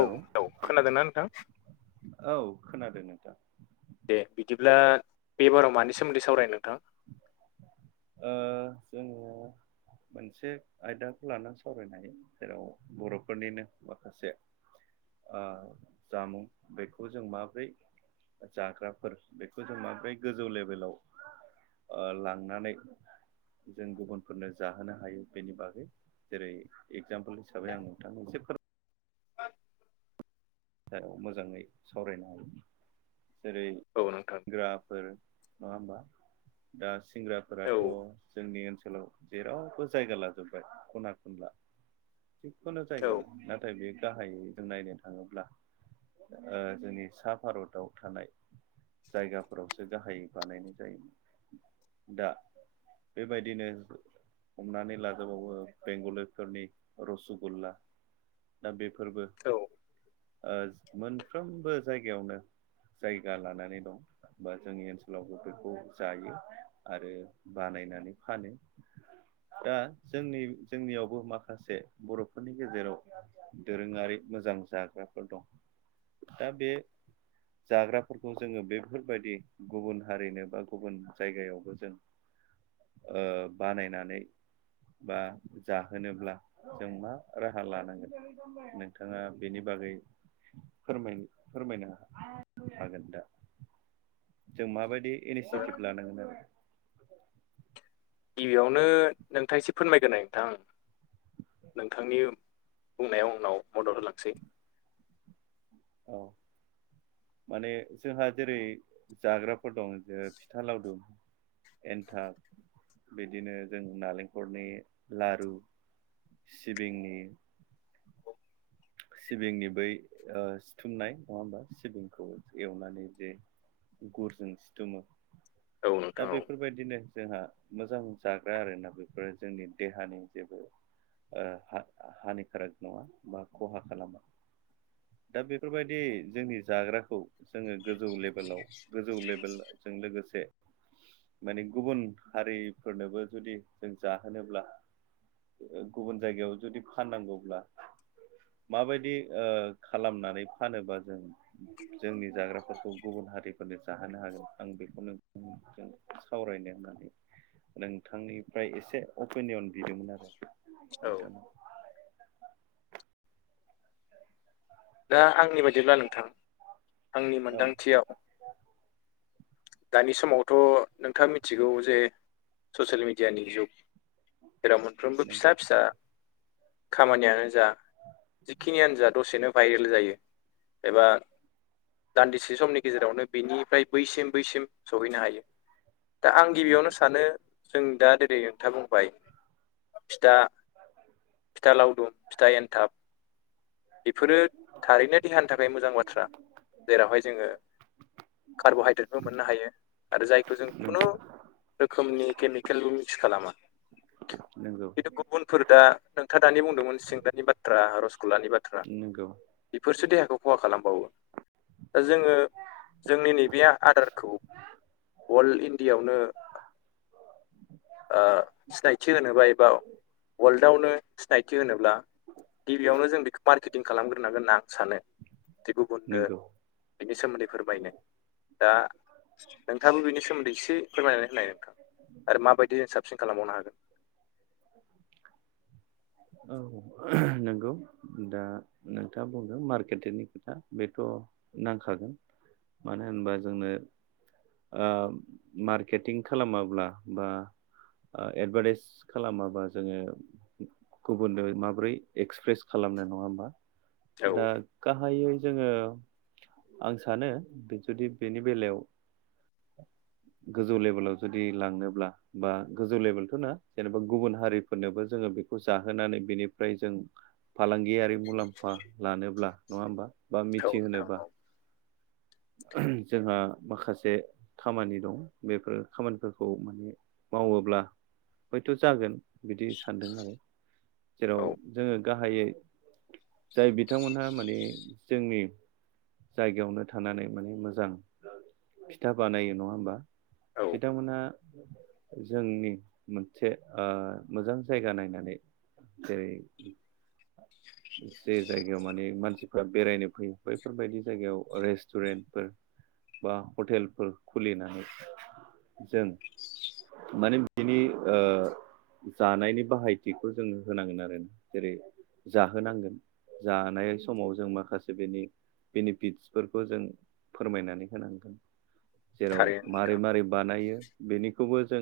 औ औ खोनादोंना नोंथां औ खोनादों नोंथां। दे बिदिब्ला बेबाराव मानि सोमोन्दै सावरायनो नोंथां? ओ जोङो मोनसे आयदाखौ लानानै सावरायनो हायो, जेराव बर'फोरनिनो माखासे ओ जामुं बेखौ जों माबोरै जाग्राफोर बेखौ जों माब्रै गोजौ लेभेलाव लांनानै जों गुबुनफोरनो जाहोनो हायो बेनि बागै, जेरै इगजाम्पोल हिसाबै आं नोंथांनो एसे फोर मोजाङै सावरायनो हायो, जेरै औ नोंथां। सिंग्राफोर नङा होमबा? दा औ सिंग्राफोराथ' जोंनि ओनसोलाव जेरावबो जायगा लाजोबबाय खना खनला। जिखुनु औ जायगायावनो नाथाय बे गाहायै जों नायनो थाङोब्ला ओ जोंनि सा भारताव थानाय जायगाफोरावसो गाहायै बानायनाय जायोमोन दा बेबायदिनो हमनानै लाजोबावो बेंगलिफोरनि रसगुल्ला दा बेफोरबो औ। ओ मोनफ्रोमबो जायगायावनो जायगा लानानै दं। बा जोंनि ओनसोलावबो बेखौ जायो आरो बानायनानै फानो। [inaudible] दा जोंनि जोंनियावबो माखासे बर'फोरनि गेजेराव दोरोङारि मोजां जाग्राफोर दं। दा बे जाग्राफोरखौ जोङो बेफोरबायदि गुबुन हारिनो बा गुबुन जायगायावबो जों [inaudible] ओ बानायनानै बा जाहोनोब्ला जों मा राहा लानांगोन नोंथाङा बेनि बागै फोरमाय फोरमायनो हागोन दा? जों माबायदि औ इनिसियेटिभ लानांगोन आरो गिबियावनो नोंथां एसे फोरमायगोलाय नोंथां। नोंथांनि बुंनाय उनाव मदद होलांसै। औ [inaudible] माने जोंहा जेरै जाग्राफोर दं जे फिथा लावदुम। एन्थाब बिदिनो जों नालेंखलनि लारु सिबिंनि सिबिंनि बै ओ सिथुमनाय नङा होमबा सिबिंखौ एवनानै जे गुरजों सिथुमो औ दा नोंथां औ बेफोरबायदिनो जोंहा मोजां जाग्रा आरोना बेफोरो जोंनि देहानि जेबो ओ हा हानिकाराग नङा बा खहा खालामा। दा बेफोरबायदि जोंनि जाग्राखौ जोङो गोजौ लेभेलाव गोजौ लेभेलजों लोगोसे माने गुबुन हारिफोरनोबो जुदि जों जाहोनोब्ला ओ गुबुन जायगायाव जुदि फाननांगौब्ला माबायदि ओ खालामनानै फानोबा जों जोंनि जाग्राफोरखौ गुबुन हारिफोरनो जाहोनो हागोन आं बेखौनो बुं गोन सावरायनो होननानै नोंथांनिफ्राय एसे अपिनियन बिदोंमोन आरो औ नोंथां दा आंनि बायदिब्ला नोंथां आंनि औ मोन्दांथियाव दानि समावथ' नोंथाङा मिथिगौ जे ससियेल मिडियानि जुग जेराव मोनफ्रोमबो नंगौ फिसा-फिसा खामानियानो जा जिखिनियानो जा दसेनो भाइरेल जायो। एबा दान्दिसे समनि गेजेरावनो बिनिफ्राय बैसिम बैसिम सहैनो हायो दा आं गिबियावनो नंगौ सानो जों दा दिनै नोंथा बुंबाय बिथा फिथा लावदुम फिथा एन्थाब बेफोरो थारैनो देहानि थाखाय मोजां बाथ्रा जेरावहाय जोङो कार्ब'हाइद्रेटबो मोननो हायो आरो जायखौ जों खुनु नंगौ रोखोमनि केमिकेलबो मिक्स खालामा। नंगौ खिन्थु गुबुनफोर दा नोंथाङा दानि बुंदोंमोन सिंग्रानि बाथ्रा रसगुल्लानि बाथ्रा नोंगौ एफोरसो देहाखौ खहा खालामबावो दा जोङो जोंनि नैबे आदारखौ अल इण्डियायावनो ओ सिनायथि होनोबा एबा वर्ल्डआवनो सिनायथि होनोब्ला गिबियावनो जों बेखौ मार्केटिं खालामग्रोनांगोन होनना आं सानो दि गुबुननो नंगौ बिनि सोमोन्दै फोरमायनो दा नोंथाङाबो बिनि सोमोन्दै एसे फोरमायनानै होनाय नोंथां आरो माबायदि जों साबसिन खालामबावनो हागोन औ ओहम नंगौ दा नोंथाङा बुंदों मार्केटिंनि खोथा बेथ' नांखागोन मानो होनबा जोंनो ओ मार्केटिं खालामाब्ला बा ओ एडभार्टाइस खालामाबा जोङो गुबुननो माबोरै एक्सप्रेस खालामनो नङा होमबा हागोन औ दा गाहायै जोङो आं सानो बे जुदि बेनि बेलायाव [inaudible] गोजौ लेभेलाव जुदि लांनोब्ला बा गोजौ लेभेलथ' नङा जेनेबा गुबुन हारिफोरनोबो जोङो बे खौ जाहोनानै बेनिफ्राय जों फालांगियारि मुलाम्फा लानोब्ला नङा होमबा बा औ नोंथां मिथिहोनोबा औ ओहम जोंहा माखासे खामानि दं बेफोर खामानिफोरखौ माने मावोब्ला हयथ' जागोन बिदि सानदों आरो जेराव औ जोङो गा हायै जाय बिथांमोनहा माने जोंनि जायगायावनो थानानै माने मोजां फिथा बानायो नङा होमबा औ बिथांमोनहा जोंनि मोनसे ओ मोजां जायगा नायनानै जेरै जे जायगायाव माने मानसिफ्रा बेरायनो फैयो बैफोरबायदि जायगायाव रेस्ट टुरेन्टफोर बा हटेलफोर खुलिनानै जों माने बिनि ओ जानायनि बाहायथिखौ जोंङो होनांगोन आरो जेरै जाहोनांगोन जानाय समाव जों माखासे बेनि बेनिफिट्सफोर [inaudible] जों फोरमायनानै होनांगोन जेराव थारैनो नोंथां मारै-मारै बानायो बेनिखौबो जों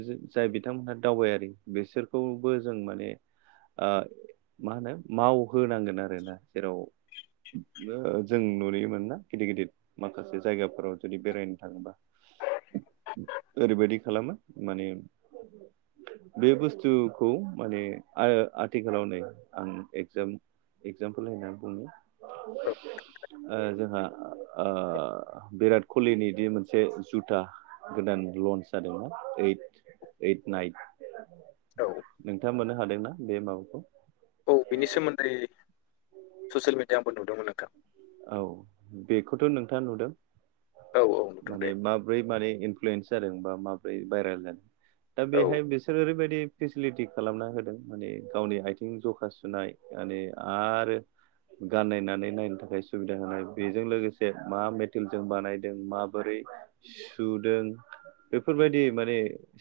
जाय बिथांमोनहा दावबायारि बिसोरखौबो जों माने ओ मा होनो मावहोनांगोन आरोोना जेराव जों नुयो मोना गिदिर गिदिर माखासे जायगाफोराव जुदि बेरायनो थाङोबा ओरैबायदि खालामो माने बे बुस्थुखौ माने आ आथिखालाव नै आं एक्जाम एगजामपोल होननानै बुंनो औ जोंहा ओ बिराट कलिनि दि मोनसे जुथा गोदान लन्स जादोंना ओइट ओइट नाइट औ नोंथाङा मोननो हादोंना बे माबाखौ औ बिनि सोमोन्दै ससियेल मिडियायाव आंबो नुदोंमोन नोंथां औ बेखौथ' नोंथाङा नुदों औ औ नुदों माने दे मा ब्रै मारै इनफ्लुयेन्स जादों बा माब्रै भाइरेल जादों दा औ बेहाय बेसोर ओरैबायदि फेसिलिटि खालामना होदों माने गावनि आथिं ज'खा सुनाय दानै आरो गाननायनानै नायनो थाखाय स सुबिदा होनाय बेजों लोगोसे मा मेटेल जों बानायदों माबोरै सुदों बेफोरबायदि माने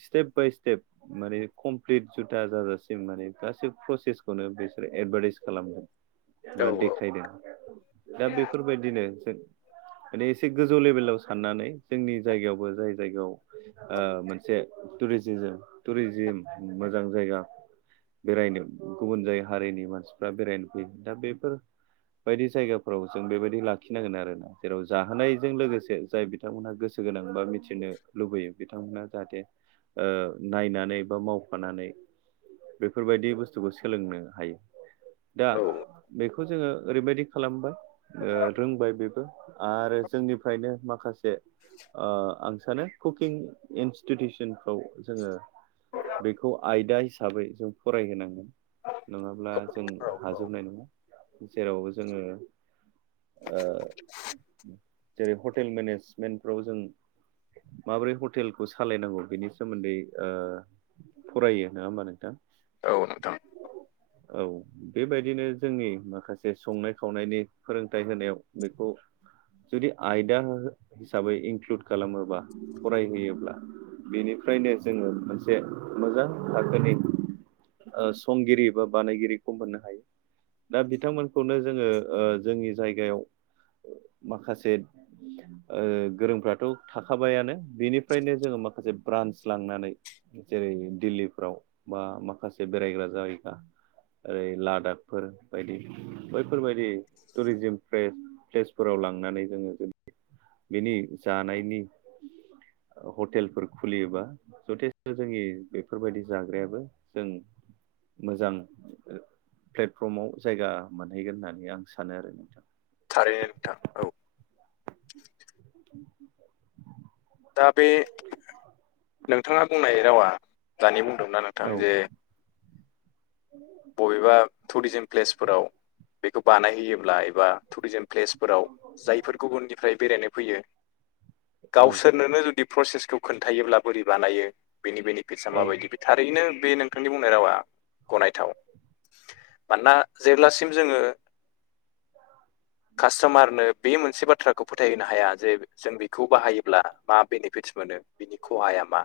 स्टेप बाय स्टेप माने कमप्लिट जुथा जाजासिम माने गासै प्रसेसखौनो बिसोर एदभार्टाइस खालामगोन [inaudible] बा देखायदों दा बेफोरबायदिनो जों माने एसे गोजौ लेभेलाव साननानै जोंनि जायगायावबो जाय जायगायाव ओ मोनसे टुरिजिजिम टुरिजिम मोजां जायगा बेरायनो गुबुन जाय हारिनि मानसिफ्रा बेरायनो फैयो दा बेफोर बायदि जायगा औ जों बेबायदि लाखिनांगोन आरोना जेराव जाहोनायजों लोगोसे जाय बिथांमोनहा गोसो गोनां बा मिथिनो लुबैयो बिथांमोनहा जाहाथे ओ नायनानै बा मावफानानै बेफोरबायदि बुस्थुखौ सोलोंनो हायो दा औ बेखौ जोङो ओरैबायदि खालामबाय रोंबाय बेबो आरो जोंनिफ्रायनो माखासे ओ आं सानो कुकिं इन्स्टिटिउसनफ्राव जोङो बेखौ आयदा हिसाबै जों फरायहोनांगोन नङाब्ला जों औ हाजोबनाय नङा जेराव जोङो ओ जेरै हटेल मेनेजमेन्टफ्राव जों माबोरै हटेलखौ सालायनांगौ बेनि सोमोन्दै ओ फरायो नङा होमबा नोंथां औ नोंथां औ बेबायदिनो जोंनि माखासे संनाय खावनायनि फोरोंथाइ होनायाव बेखौ जुदि आयदा हिसाबै इनक्लुड खालामोबा फरायहोयोब्ला बेनिफ्रायनो जोङो मोनसे मोजां थाखोनि ओ संगिरि बा बानायगिरि खम मोननो हायो दा बिथांमोनखौनो जोङो ओ जोंनि जायगायाव माखासे ओ गोरोंफ्राथ' थाखाबायानो बेनिफ्रायनो जोङो माखासे ब्रान्स लांनानै जेरै दिल्लीफ्राव बा माखासे बेरायग्रा जायगा ओरै लादाखफोर बायदि बैफोरबायदि टुरिजिम प्ले-प्लेसफोराव लांनानै जोङो जुदि बेनि जानायनि हटेलफोर खुलियोबा जथेस्थ' जोंनि बेफोरबायदि जाग्रायाबो जों मोजां प्लेटफर्माव जायगा मोनहैगोन होननानै आं सानो आरो नोंथां थारैनो नोंथां औ दा बे नोंथाङा बुंनाय रावा दानि बुंदोंना नोंथां औ जे बबेबा टुरिजिम प्लेसफोराव बेखौ बानायहोयोब्ला बा टुरिजिम प्लेसफोराव जायफोर गुबुननिफ्राय बेरायनो फैयो औ गावसोरनोनो जुदि प्रसेसखौ खोन्थायोब्ला बोरै बानायो बेनि बेनिफिटसाआ औ माबायदि बे थारैनो बे नोंथांनि बुंनाय रावा गनायथाव मानोना जेब्लासिम जोङो कास्ट'मारनो बे मोनसे बाथ्राखौ फोथायहो हाया जे जों बेखौ बाहायोब्ला मा बेनिफिटस मोनो बिनि खहाया मा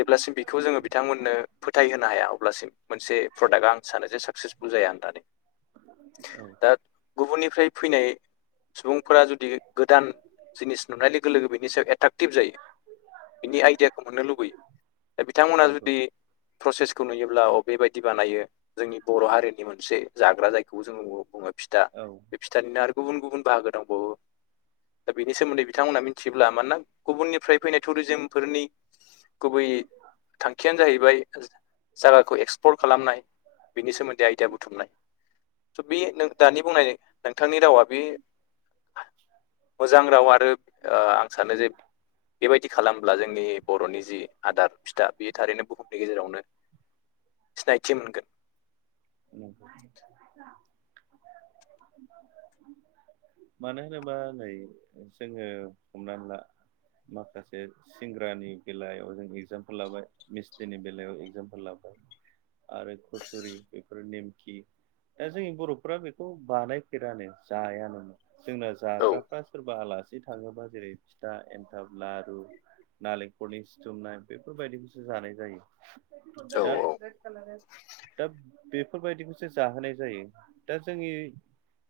जेब्लासिम बेखौ जोङो बिथांमोननो फोथाय होनो हाया अब्लासिम मोनसे प्रडाक्टआ आं सानो जे साकसेसफुल जाया होननानै औ दा गुबुननिफ्राय फैनाय सुबुंफोरा जुदि गोदान जिनिस नुनाय लोगो लोगो बेनि सायाव एट्राकटिभ जायो बिनि आइडियाखौ मोननो लुबैयो दा बिथांमोना नंगौ जुदि प्रसेसखौ नुयोब्ला अ बेबायदि बिदि बानायो जोंनि बर' हारिनि मोनसे जाग्रा जायखौबो जोङो बुङो फिथा औ फिथानिनो आरो गुबुन गुबुन बाहागो दंबावो दा बेनि सोमोन्दै बिथांमोना मिथियोब्ला मानोना गुबुननिफ्राय फैनाय टुरिजिमफोरनि गुबै थांखियानो जाहैबाय जायगाखौ एक्सप्लर खालामनाय बिनि सोमोन्दै आइडिया बुथुमनाय स' बे दानि बुंनाय नोंथांनि रावा बे मोजां राव आरो ओ आं सानो जे बेबायदि खालामब्ला जोंनि बर'नि जि आदार फिथा बेयो थारैनो बुहुमनि गेजेरावनो सिनायथि मोनगोन [inaudible] [inaudible] मानो होनोबा नै जोङो हमनानै ला माखासे सिंग्रानि बेलायाव जों एगजामपोल लाबाय मिस्तिनि बेलायाव एगजामपोल लाबाय आरो खसुरि बेफोर नेमखि दा जोंनि बर'फ्रा बेखौ बानायफेरानो जाया नोमोन जोंना औ जाग्राफ्रा सोरबा आलासि थाङोबा जेरै फिथा एन्थाब लारु नालेंखलनि सिथुमनाय बेफोरबायदिखौसो जानाय जायो औ [unintelligible] बेफोरबायदिखौसो जाहोनाय जायो दा जोंनि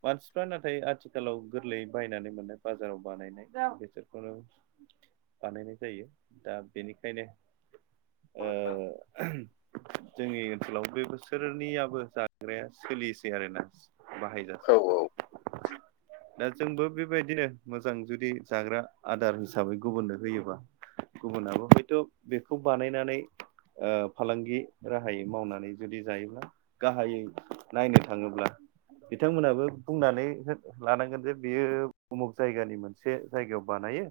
मानसिफ्रा नाथाय आथिखालाव गोरलैयै बायनानै मोननाय बाजाराव बानायनाय बेसोरखौनो बानायनाय जायो दा बेनिखायनो ओ जोंनि ओनसोलाव बे बुसु सोरनियाबो जाग्राया सोलिसै आरोना औ बाहायजासै दा जोंबो बेबायदिनो मोजां जुदि जाग्रा आदार हिसाबै गुबुननो होयोबा गुबुनाबो हयथ' बेखौ बानायनानै ओ फालांगि राहायै मावनानै जुदि जायोब्ला गाहायै नायनो थाङोब्ला बिथांमोनाबो बुंनानै हो लानांगोन जे बियो उमुग जायगानि मोनसे जायगायाव बानायो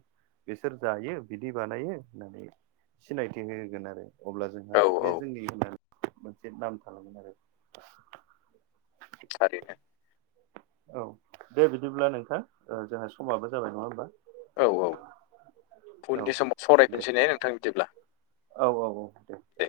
बिसोर जायो बिदि बानायो होननानै सिनायथि होगोन आरो अब्ला जोंहा औ बे औ जोंनि होननानै मोनसे नाम थालांगोन आरो थारैनोे औ दे बिदिब्ला नोंथां ओ जोंहा समाबो जाबाय नङा होमबा? औ औ औ उननि समाव दे सावरायफिनसै ने नोंथां बिदिब्ला औ औ औ दे दे